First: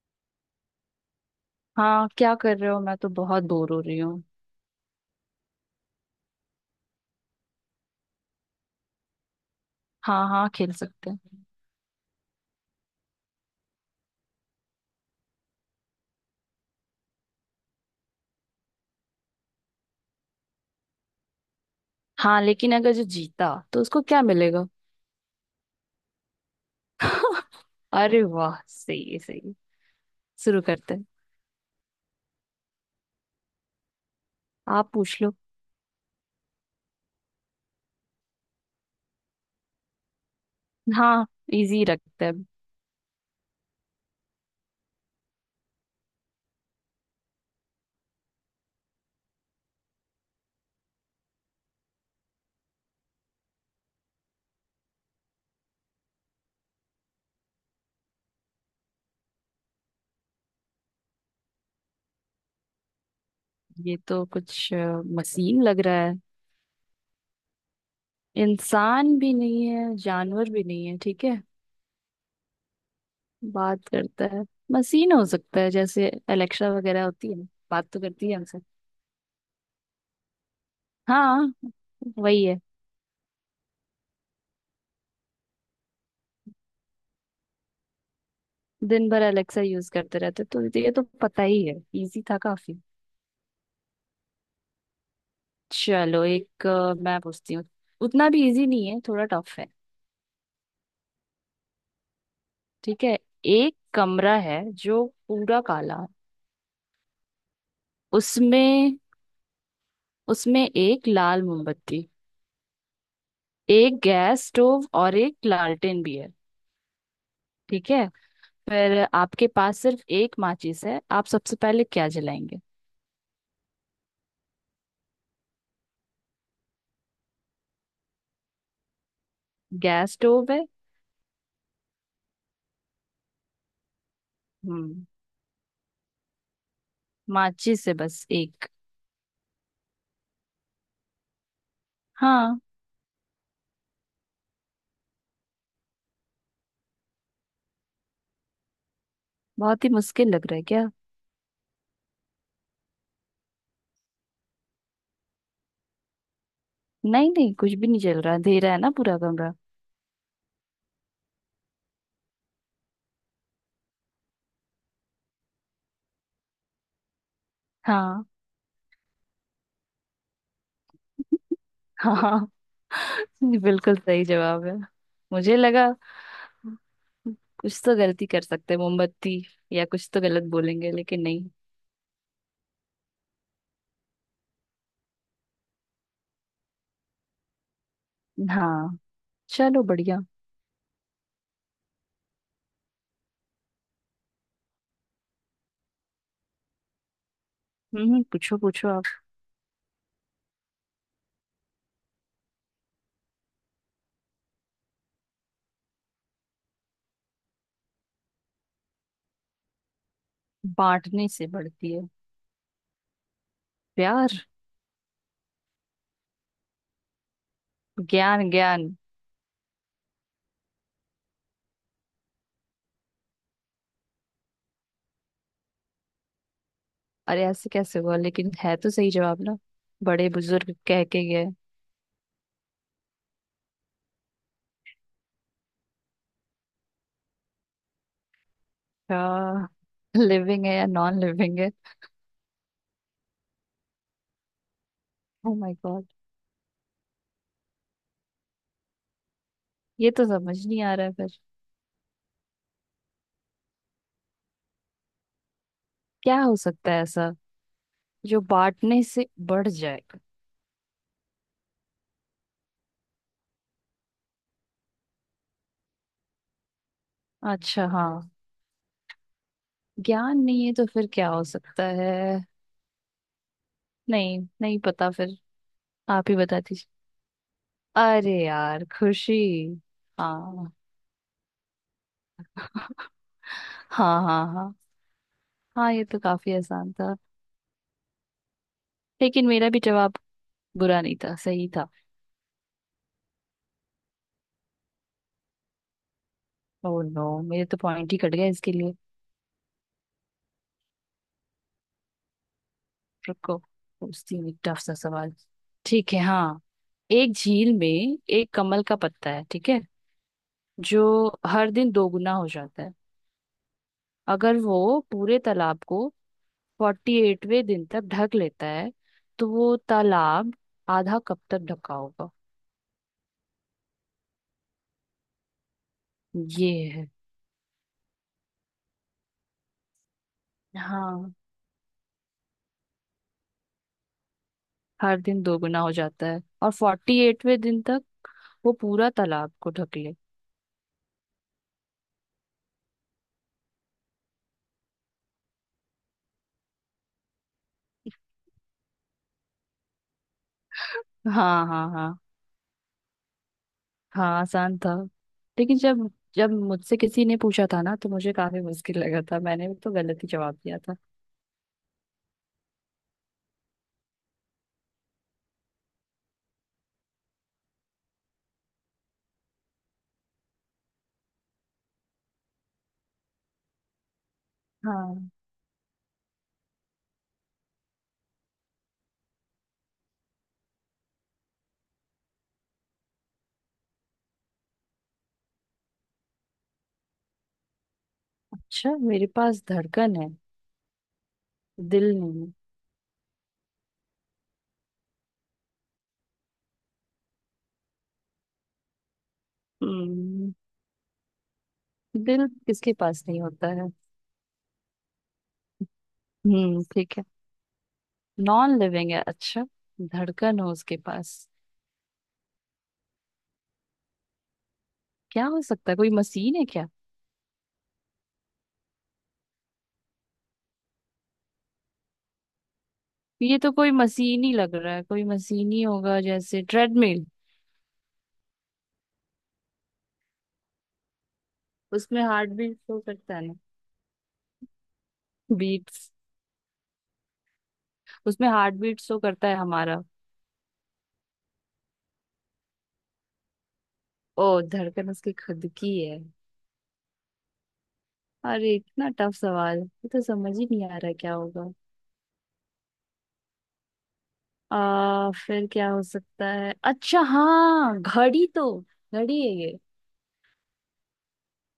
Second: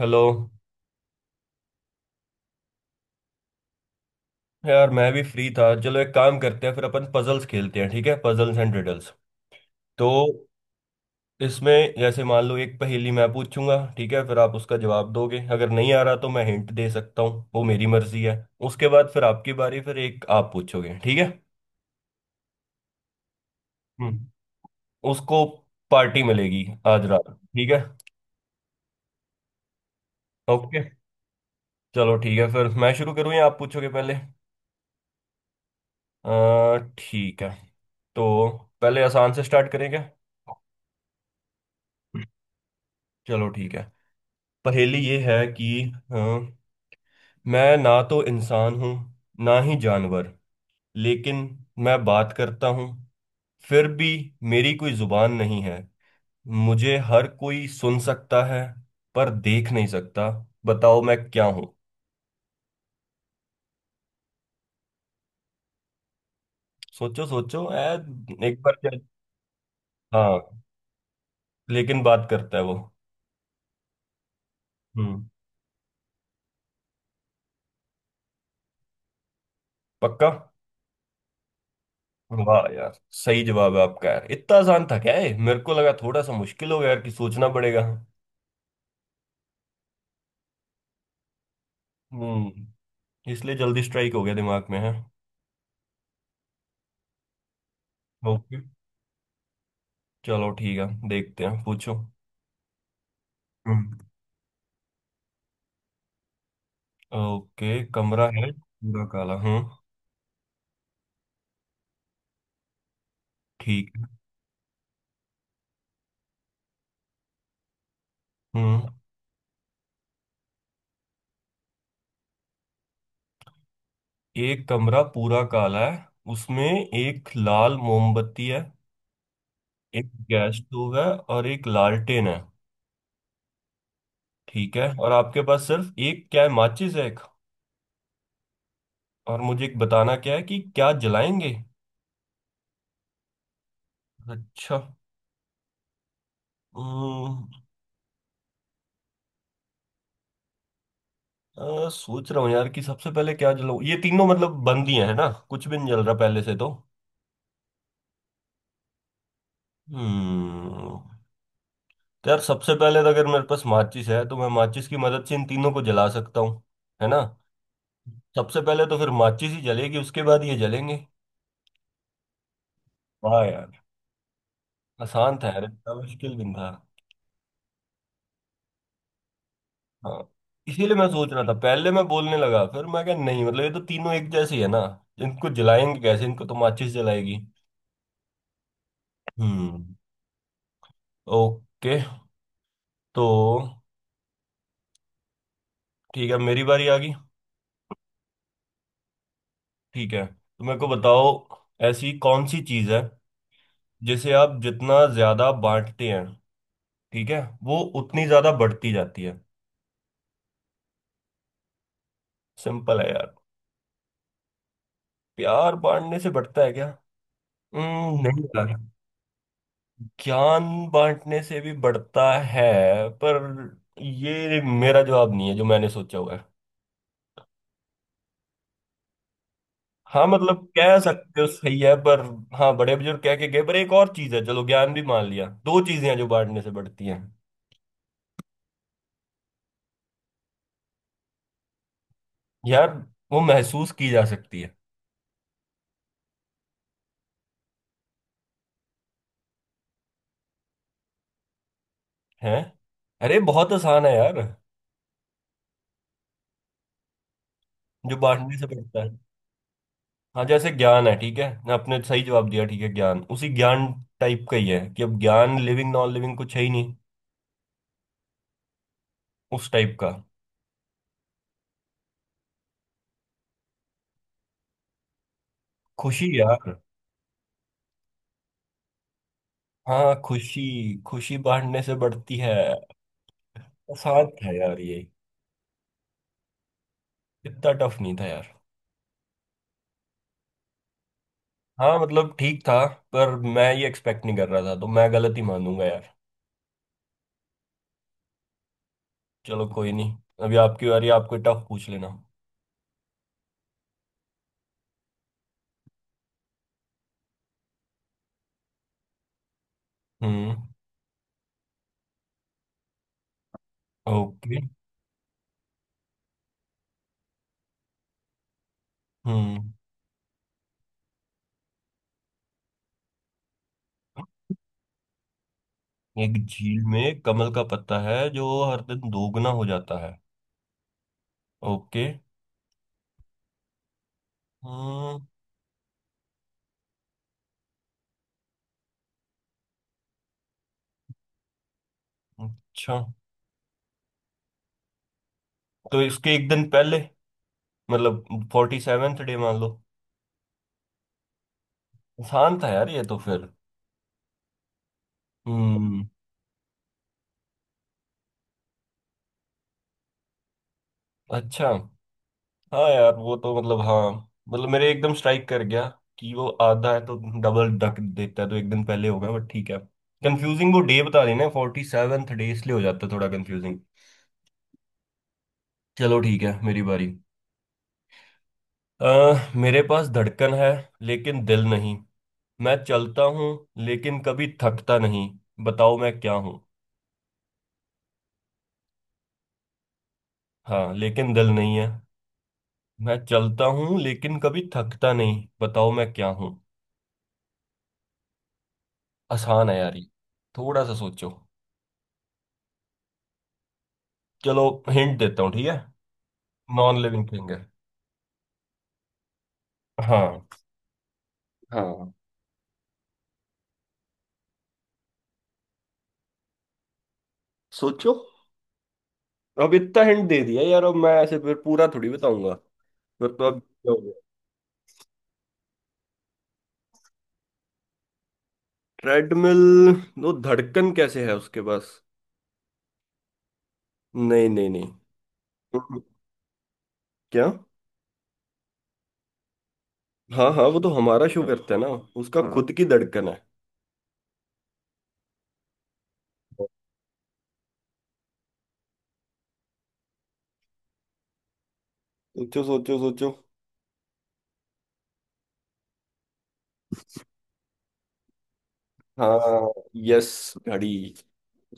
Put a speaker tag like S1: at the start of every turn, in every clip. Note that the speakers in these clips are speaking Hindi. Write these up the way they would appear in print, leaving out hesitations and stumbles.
S1: हेलो।
S2: हाँ, क्या कर रहे हो? मैं तो बहुत बोर हो रही हूँ।
S1: यार मैं भी फ्री था, चलो एक काम करते हैं, फिर अपन पजल्स खेलते हैं। ठीक है? Puzzles and riddles. तो
S2: हाँ हाँ, खेल सकते हैं।
S1: इसमें जैसे मान लो, एक पहेली मैं पूछूंगा, ठीक है? फिर आप उसका जवाब दोगे। अगर नहीं आ रहा तो मैं हिंट दे सकता हूँ, वो मेरी मर्जी है। उसके बाद फिर आपकी बारी, फिर एक आप पूछोगे, ठीक है?
S2: हाँ, लेकिन अगर जो जीता तो उसको क्या
S1: हम्म।
S2: मिलेगा?
S1: उसको पार्टी मिलेगी, आज रात। ठीक है?
S2: अरे वाह, सही है सही है। शुरू
S1: ओके।
S2: करते हैं।
S1: चलो ठीक है, फिर मैं शुरू करूँ या आप पूछोगे पहले?
S2: आप पूछ लो।
S1: ठीक है। तो पहले आसान से स्टार्ट करेंगे।
S2: हाँ, इजी रखते हैं।
S1: चलो ठीक है। पहेली ये है कि, हाँ, मैं ना तो इंसान हूँ, ना ही जानवर, लेकिन मैं बात करता हूँ। फिर भी मेरी कोई जुबान नहीं है, मुझे हर कोई सुन सकता है पर देख नहीं सकता। बताओ मैं क्या हूँ?
S2: ये तो कुछ मशीन लग रहा है।
S1: सोचो सोचो, ऐ! एक बार क्या?
S2: इंसान भी नहीं है,
S1: हाँ,
S2: जानवर भी नहीं है, ठीक है।
S1: लेकिन बात करता है वो।
S2: बात करता है। मशीन
S1: हम्म।
S2: हो सकता है, जैसे एलेक्सा वगैरह होती है। बात तो करती है हमसे।
S1: पक्का?
S2: हाँ, वही है।
S1: वाह यार, सही जवाब है आपका। यार इतना आसान था क्या ये? मेरे को लगा थोड़ा सा मुश्किल होगा यार, कि सोचना पड़ेगा।
S2: दिन भर अलेक्सा यूज करते रहते, तो ये तो पता ही है। इजी था
S1: हम्म।
S2: काफी।
S1: इसलिए जल्दी स्ट्राइक हो गया, दिमाग में है।
S2: चलो एक, मैं पूछती हूँ। उतना भी
S1: ओके,
S2: इजी नहीं है, थोड़ा टफ है।
S1: चलो ठीक है, देखते हैं, पूछो।
S2: ठीक है। एक
S1: हम्म।
S2: कमरा है जो पूरा काला है।
S1: ओके, कमरा है
S2: उसमें
S1: पूरा काला। हम्म।
S2: उसमें एक लाल मोमबत्ती,
S1: ठीक
S2: एक
S1: है।
S2: गैस स्टोव और एक लालटेन भी है, ठीक है।
S1: हम्म।
S2: फिर आपके पास सिर्फ एक माचिस है, आप सबसे पहले क्या जलाएंगे?
S1: एक कमरा पूरा काला है, उसमें एक लाल मोमबत्ती है, एक
S2: गैस स्टोव
S1: गैस
S2: है।
S1: स्टोव है, और एक लालटेन है। ठीक है,
S2: हम्म।
S1: और आपके पास सिर्फ एक क्या है? माचिस है एक।
S2: माचिस है, बस एक।
S1: और मुझे एक बताना क्या है कि क्या जलाएंगे?
S2: हाँ।
S1: अच्छा। हम्म,
S2: बहुत ही मुश्किल लग रहा है क्या?
S1: सोच रहा हूँ यार, कि सबसे पहले क्या जलाऊं। ये तीनों मतलब बंद ही है ना, कुछ भी नहीं जल रहा पहले से तो।
S2: नहीं नहीं, कुछ भी नहीं चल रहा, अंधेरा है ना पूरा कमरा।
S1: हम्म। तो यार सबसे पहले तो अगर मेरे पास माचिस है, तो मैं माचिस की मदद से इन तीनों को जला सकता हूँ, है ना?
S2: हाँ।
S1: सबसे पहले तो फिर माचिस ही जलेगी, उसके बाद ये जलेंगे।
S2: हाँ।
S1: वाह यार,
S2: बिल्कुल सही जवाब है।
S1: आसान था
S2: मुझे
S1: यार,
S2: लगा
S1: इतना मुश्किल भी नहीं था।
S2: कुछ तो गलती कर सकते हैं, मोमबत्ती या कुछ तो
S1: हाँ,
S2: गलत बोलेंगे,
S1: इसीलिए मैं
S2: लेकिन
S1: सोच रहा
S2: नहीं।
S1: था, पहले मैं बोलने लगा, फिर मैं कहा नहीं, मतलब ये तो तीनों एक जैसे ही है ना। इनको जलाएंगे कैसे? इनको तो माचिस जलाएगी।
S2: हाँ। चलो
S1: हम्म।
S2: बढ़िया।
S1: ओके। तो ठीक है, मेरी बारी आ गई।
S2: पूछो पूछो आप।
S1: ठीक है, तो मेरे को बताओ, ऐसी कौन सी चीज है जिसे आप जितना ज्यादा बांटते हैं, ठीक है, वो उतनी ज्यादा बढ़ती जाती है?
S2: बांटने से बढ़ती है।
S1: सिंपल है यार।
S2: प्यार।
S1: प्यार बांटने से बढ़ता है क्या? नहीं
S2: ज्ञान,
S1: यार।
S2: ज्ञान।
S1: ज्ञान बांटने से भी बढ़ता है, पर ये मेरा जवाब नहीं है जो मैंने सोचा हुआ है।
S2: अरे ऐसे कैसे हुआ? लेकिन है तो सही जवाब ना।
S1: हाँ
S2: बड़े
S1: मतलब
S2: बुजुर्ग
S1: कह
S2: कह के
S1: सकते हो,
S2: गए।
S1: सही है, पर। हाँ, बड़े बुजुर्ग कह के गए, पर एक और चीज है। चलो ज्ञान भी मान लिया, दो चीजें हैं जो बांटने से बढ़ती हैं।
S2: क्या? लिविंग है या नॉन लिविंग है?
S1: यार वो महसूस की जा सकती है।
S2: Oh my god. ये तो समझ नहीं आ रहा है फिर।
S1: हैं? अरे, बहुत आसान है यार।
S2: क्या हो सकता है ऐसा?
S1: जो
S2: जो
S1: बांटने से
S2: बांटने
S1: बढ़ता है।
S2: से बढ़ जाएगा।
S1: हाँ जैसे ज्ञान है, ठीक है ना, आपने सही जवाब दिया, ठीक है, ज्ञान उसी ज्ञान टाइप का ही है, कि अब ज्ञान लिविंग नॉन लिविंग कुछ है ही नहीं।
S2: अच्छा हाँ।
S1: उस टाइप का।
S2: ज्ञान नहीं है तो फिर क्या हो सकता है? नहीं, नहीं पता फिर। आप
S1: खुशी
S2: ही बता
S1: यार।
S2: दीजिए। अरे यार, खुशी।
S1: हाँ, खुशी।
S2: हाँ।
S1: खुशी बांटने से बढ़ती है।
S2: हाँ
S1: आसान
S2: हाँ
S1: था
S2: हाँ।
S1: यार ये।
S2: हाँ, ये तो काफी आसान था।
S1: इतना टफ नहीं था यार।
S2: लेकिन मेरा भी जवाब बुरा नहीं था, सही था।
S1: हाँ, मतलब ठीक था। पर मैं ये एक्सपेक्ट नहीं कर रहा था, तो मैं गलत ही मानूंगा यार।
S2: ओह नो, मेरे तो पॉइंट ही कट गया इसके लिए।
S1: चलो, कोई नहीं। अभी आपकी बारी, आपको टफ पूछ लेना।
S2: रुको। पूछती हूँ टफ सा सवाल। ठीक है, हाँ। एक झील में एक कमल का पत्ता है, ठीक है,
S1: हम्म।
S2: जो हर दिन दोगुना हो जाता है। अगर
S1: ओके।
S2: वो पूरे तालाब को 48वें दिन तक ढक लेता है, तो
S1: हम्म।
S2: वो तालाब आधा कब तक ढका होगा?
S1: एक
S2: ये
S1: झील
S2: है।
S1: में कमल का पत्ता है जो हर दिन दोगुना हो जाता है।
S2: हाँ।
S1: ओके। हम्म।
S2: हर दिन दोगुना हो जाता है और 48वें दिन तक वो पूरा तालाब को ढक ले।
S1: अच्छा, तो इसके एक दिन पहले, मतलब 47th डे मान लो।
S2: हाँ हाँ हाँ।
S1: आसान था यार ये तो फिर।
S2: हाँ, आसान था। लेकिन
S1: हम्म।
S2: जब जब मुझसे किसी ने पूछा था ना, तो मुझे काफी मुश्किल लगा था, मैंने तो गलत ही जवाब दिया था।
S1: अच्छा, हाँ यार वो तो मतलब, हाँ। मतलब मेरे एकदम स्ट्राइक कर गया कि वो आधा है तो डबल रख देता है, तो एक दिन पहले होगा, बट ठीक है। कंफ्यूजिंग, वो डे बता देना 47th डे, इसलिए हो जाता है थोड़ा कंफ्यूजिंग।
S2: हाँ।
S1: चलो ठीक है, मेरी बारी। मेरे पास धड़कन है, लेकिन दिल नहीं। मैं चलता हूँ, लेकिन कभी थकता नहीं। बताओ मैं क्या हूँ?
S2: अच्छा, मेरे पास धड़कन है।
S1: हाँ, लेकिन दिल नहीं है।
S2: दिल
S1: मैं चलता हूँ, लेकिन कभी थकता नहीं। बताओ मैं क्या हूँ? आसान है यार ये।
S2: नहीं।
S1: थोड़ा सा सोचो।
S2: दिल किसके पास नहीं होता है?
S1: चलो, हिंट देता हूँ, ठीक है।
S2: हम्म,
S1: नॉन
S2: ठीक है।
S1: लिविंग थिंग है।
S2: नॉन लिविंग है, अच्छा।
S1: हाँ,
S2: धड़कन हो उसके पास।
S1: हाँ।
S2: क्या हो सकता है, कोई मशीन है क्या?
S1: सोचो। अब इतना हिंट दे दिया यार, अब मैं ऐसे फिर पूरा थोड़ी बताऊंगा। फिर तो
S2: ये
S1: अब
S2: तो कोई
S1: क्या हो गया।
S2: मशीन ही लग रहा है, कोई मशीन ही होगा जैसे ट्रेडमिल।
S1: ट्रेडमिल? वो धड़कन कैसे है उसके पास?
S2: उसमें हार्ट बीट शो करता है ना।
S1: नहीं, नहीं, नहीं। हम्म।
S2: बीट्स।
S1: क्या?
S2: उसमें हार्ट बीट शो करता है हमारा।
S1: हाँ हाँ, वो तो हमारा शो करता है ना उसका। हाँ, खुद की धड़कन है।
S2: ओ, धड़कन उसकी खुद की है। अरे इतना टफ सवाल, ये तो समझ ही नहीं आ रहा क्या होगा।
S1: सोचो, सोचो, सोचो।
S2: आ, फिर क्या हो सकता है? अच्छा हाँ, घड़ी तो। घड़ी है
S1: हाँ,
S2: ये।
S1: यस, घड़ी।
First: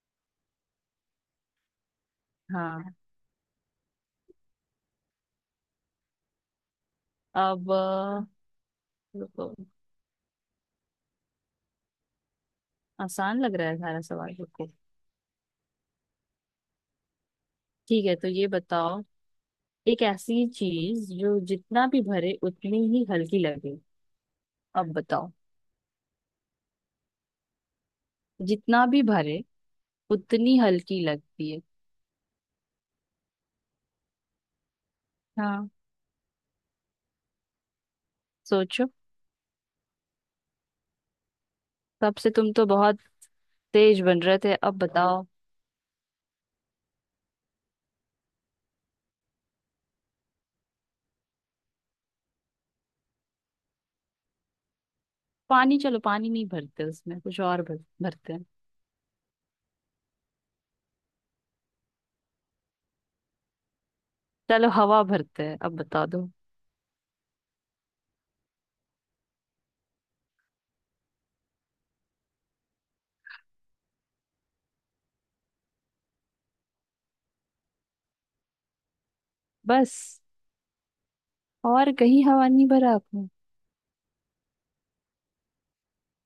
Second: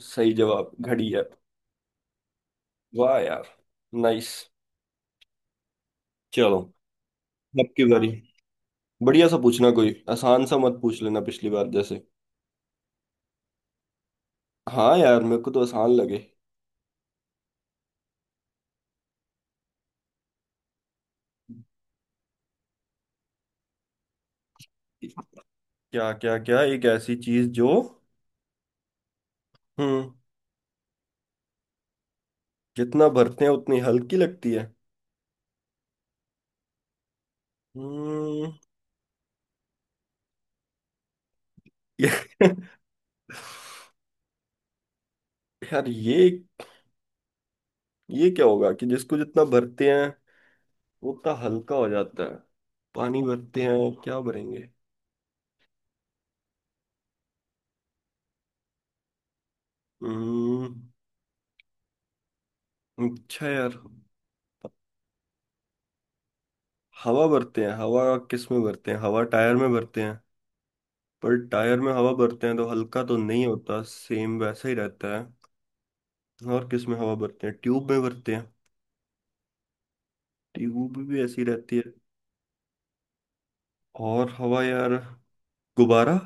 S1: सही जवाब घड़ी है।
S2: हाँ।
S1: वाह यार। नाइस। चलो,
S2: अब
S1: आपकी बारी। बढ़िया सा
S2: बिल्कुल
S1: पूछना, कोई आसान सा मत पूछ लेना पिछली बार जैसे।
S2: आसान लग रहा है सारा सवाल, बिल्कुल।
S1: हाँ यार, मेरे को तो आसान लगे।
S2: ठीक है, तो ये बताओ। एक ऐसी चीज जो जितना भी भरे, उतनी ही हल्की लगे। अब बताओ।
S1: क्या, क्या, क्या? एक ऐसी चीज जो।
S2: जितना भी भरे,
S1: हम्म।
S2: उतनी हल्की लगती है।
S1: जितना भरते हैं उतनी हल्की लगती है।
S2: हाँ।
S1: हम्म।
S2: सोचो।
S1: ये-
S2: तब से तुम तो बहुत तेज बन रहे थे, अब बताओ।
S1: यार, ये क्या होगा कि जिसको जितना भरते हैं वो उतना हल्का हो जाता है? पानी भरते हैं? क्या भरेंगे?
S2: पानी, चलो पानी नहीं भरते, उसमें कुछ और भरते हैं।
S1: हम्म। अच्छा यार।
S2: चलो हवा भरते हैं, अब बता दो।
S1: हवा भरते हैं। हवा किस में भरते हैं? हवा टायर में भरते हैं। पर टायर में हवा भरते हैं तो हल्का तो नहीं होता, सेम वैसा ही रहता है। और किस में हवा भरते हैं? ट्यूब में भरते हैं।
S2: बस।
S1: ट्यूब भी ऐसी रहती है।
S2: और कहीं हवा नहीं भरा आपने?
S1: और हवा, यार, गुब्बारा।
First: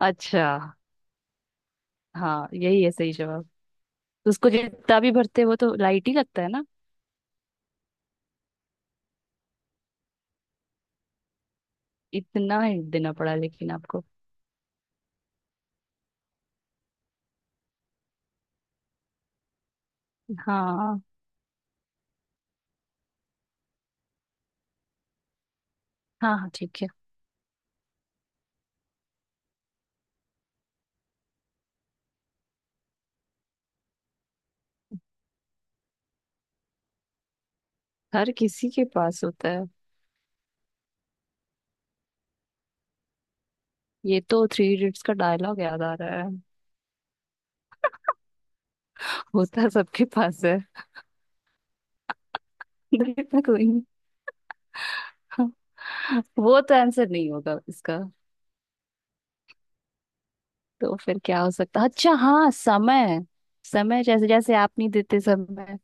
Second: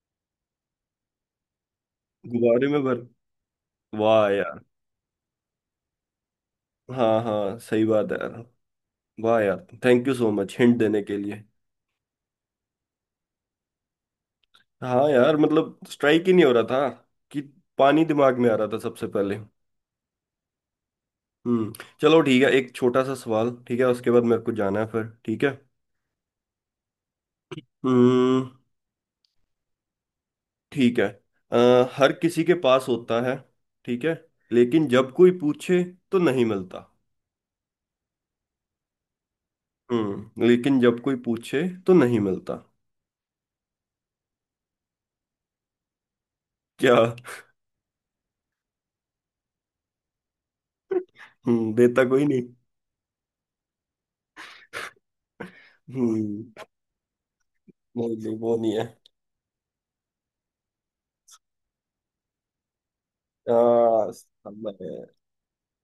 S2: अच्छा हाँ,
S1: गुब्बारे में
S2: यही है
S1: भर।
S2: सही जवाब।
S1: वाह
S2: उसको
S1: यार।
S2: जितना भी भरते हैं, वो तो लाइट ही लगता है ना।
S1: हाँ हाँ, सही बात है यार। वाह यार, thank you so much hint देने के लिए।
S2: इतना हिंट देना पड़ा लेकिन आपको।
S1: हाँ यार, मतलब स्ट्राइक ही नहीं हो रहा था, कि पानी दिमाग में आ रहा था सबसे पहले।
S2: हाँ
S1: हम्म। चलो ठीक है, एक छोटा सा सवाल, ठीक है? उसके बाद मेरे को जाना है फिर, ठीक है?
S2: हाँ, हाँ ठीक है।
S1: हम्म। ठीक है। हर किसी के पास होता है, ठीक है, लेकिन जब कोई पूछे, तो नहीं मिलता।
S2: हर किसी के पास होता है।
S1: हम्म, लेकिन जब कोई पूछे तो नहीं मिलता।
S2: ये तो थ्री इडियट्स का डायलॉग याद आ रहा है।
S1: क्या?
S2: होता सबके पास है।
S1: हम्म, देता कोई नहीं।
S2: देखना कोई नहीं। वो
S1: हम्म।
S2: तो आंसर नहीं होगा इसका।
S1: नहीं नहीं, वो नहीं है।
S2: तो फिर क्या हो सकता? अच्छा हाँ, समय। समय, जैसे
S1: आ,
S2: जैसे आप नहीं देते समय।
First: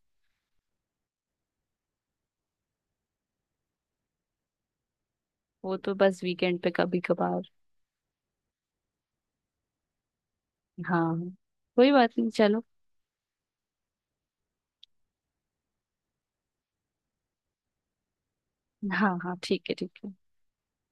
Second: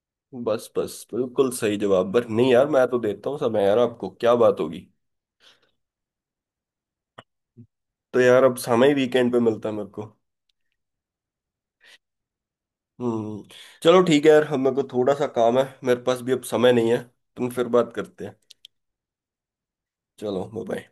S1: बस बस, बिल्कुल सही जवाब। पर नहीं यार, मैं तो देता हूँ समय यार, आपको क्या बात होगी?
S2: वो तो बस वीकेंड पे, कभी कभार।
S1: तो यार अब समय वीकेंड पे मिलता है मेरे को।
S2: हाँ। कोई बात नहीं, चलो।
S1: हम्म। चलो ठीक है यार, अब मेरे को थोड़ा सा काम है, मेरे पास भी अब समय नहीं है। तुम, फिर बात करते हैं।
S2: हाँ हाँ, ठीक है ठीक है।
S1: चलो, बाय।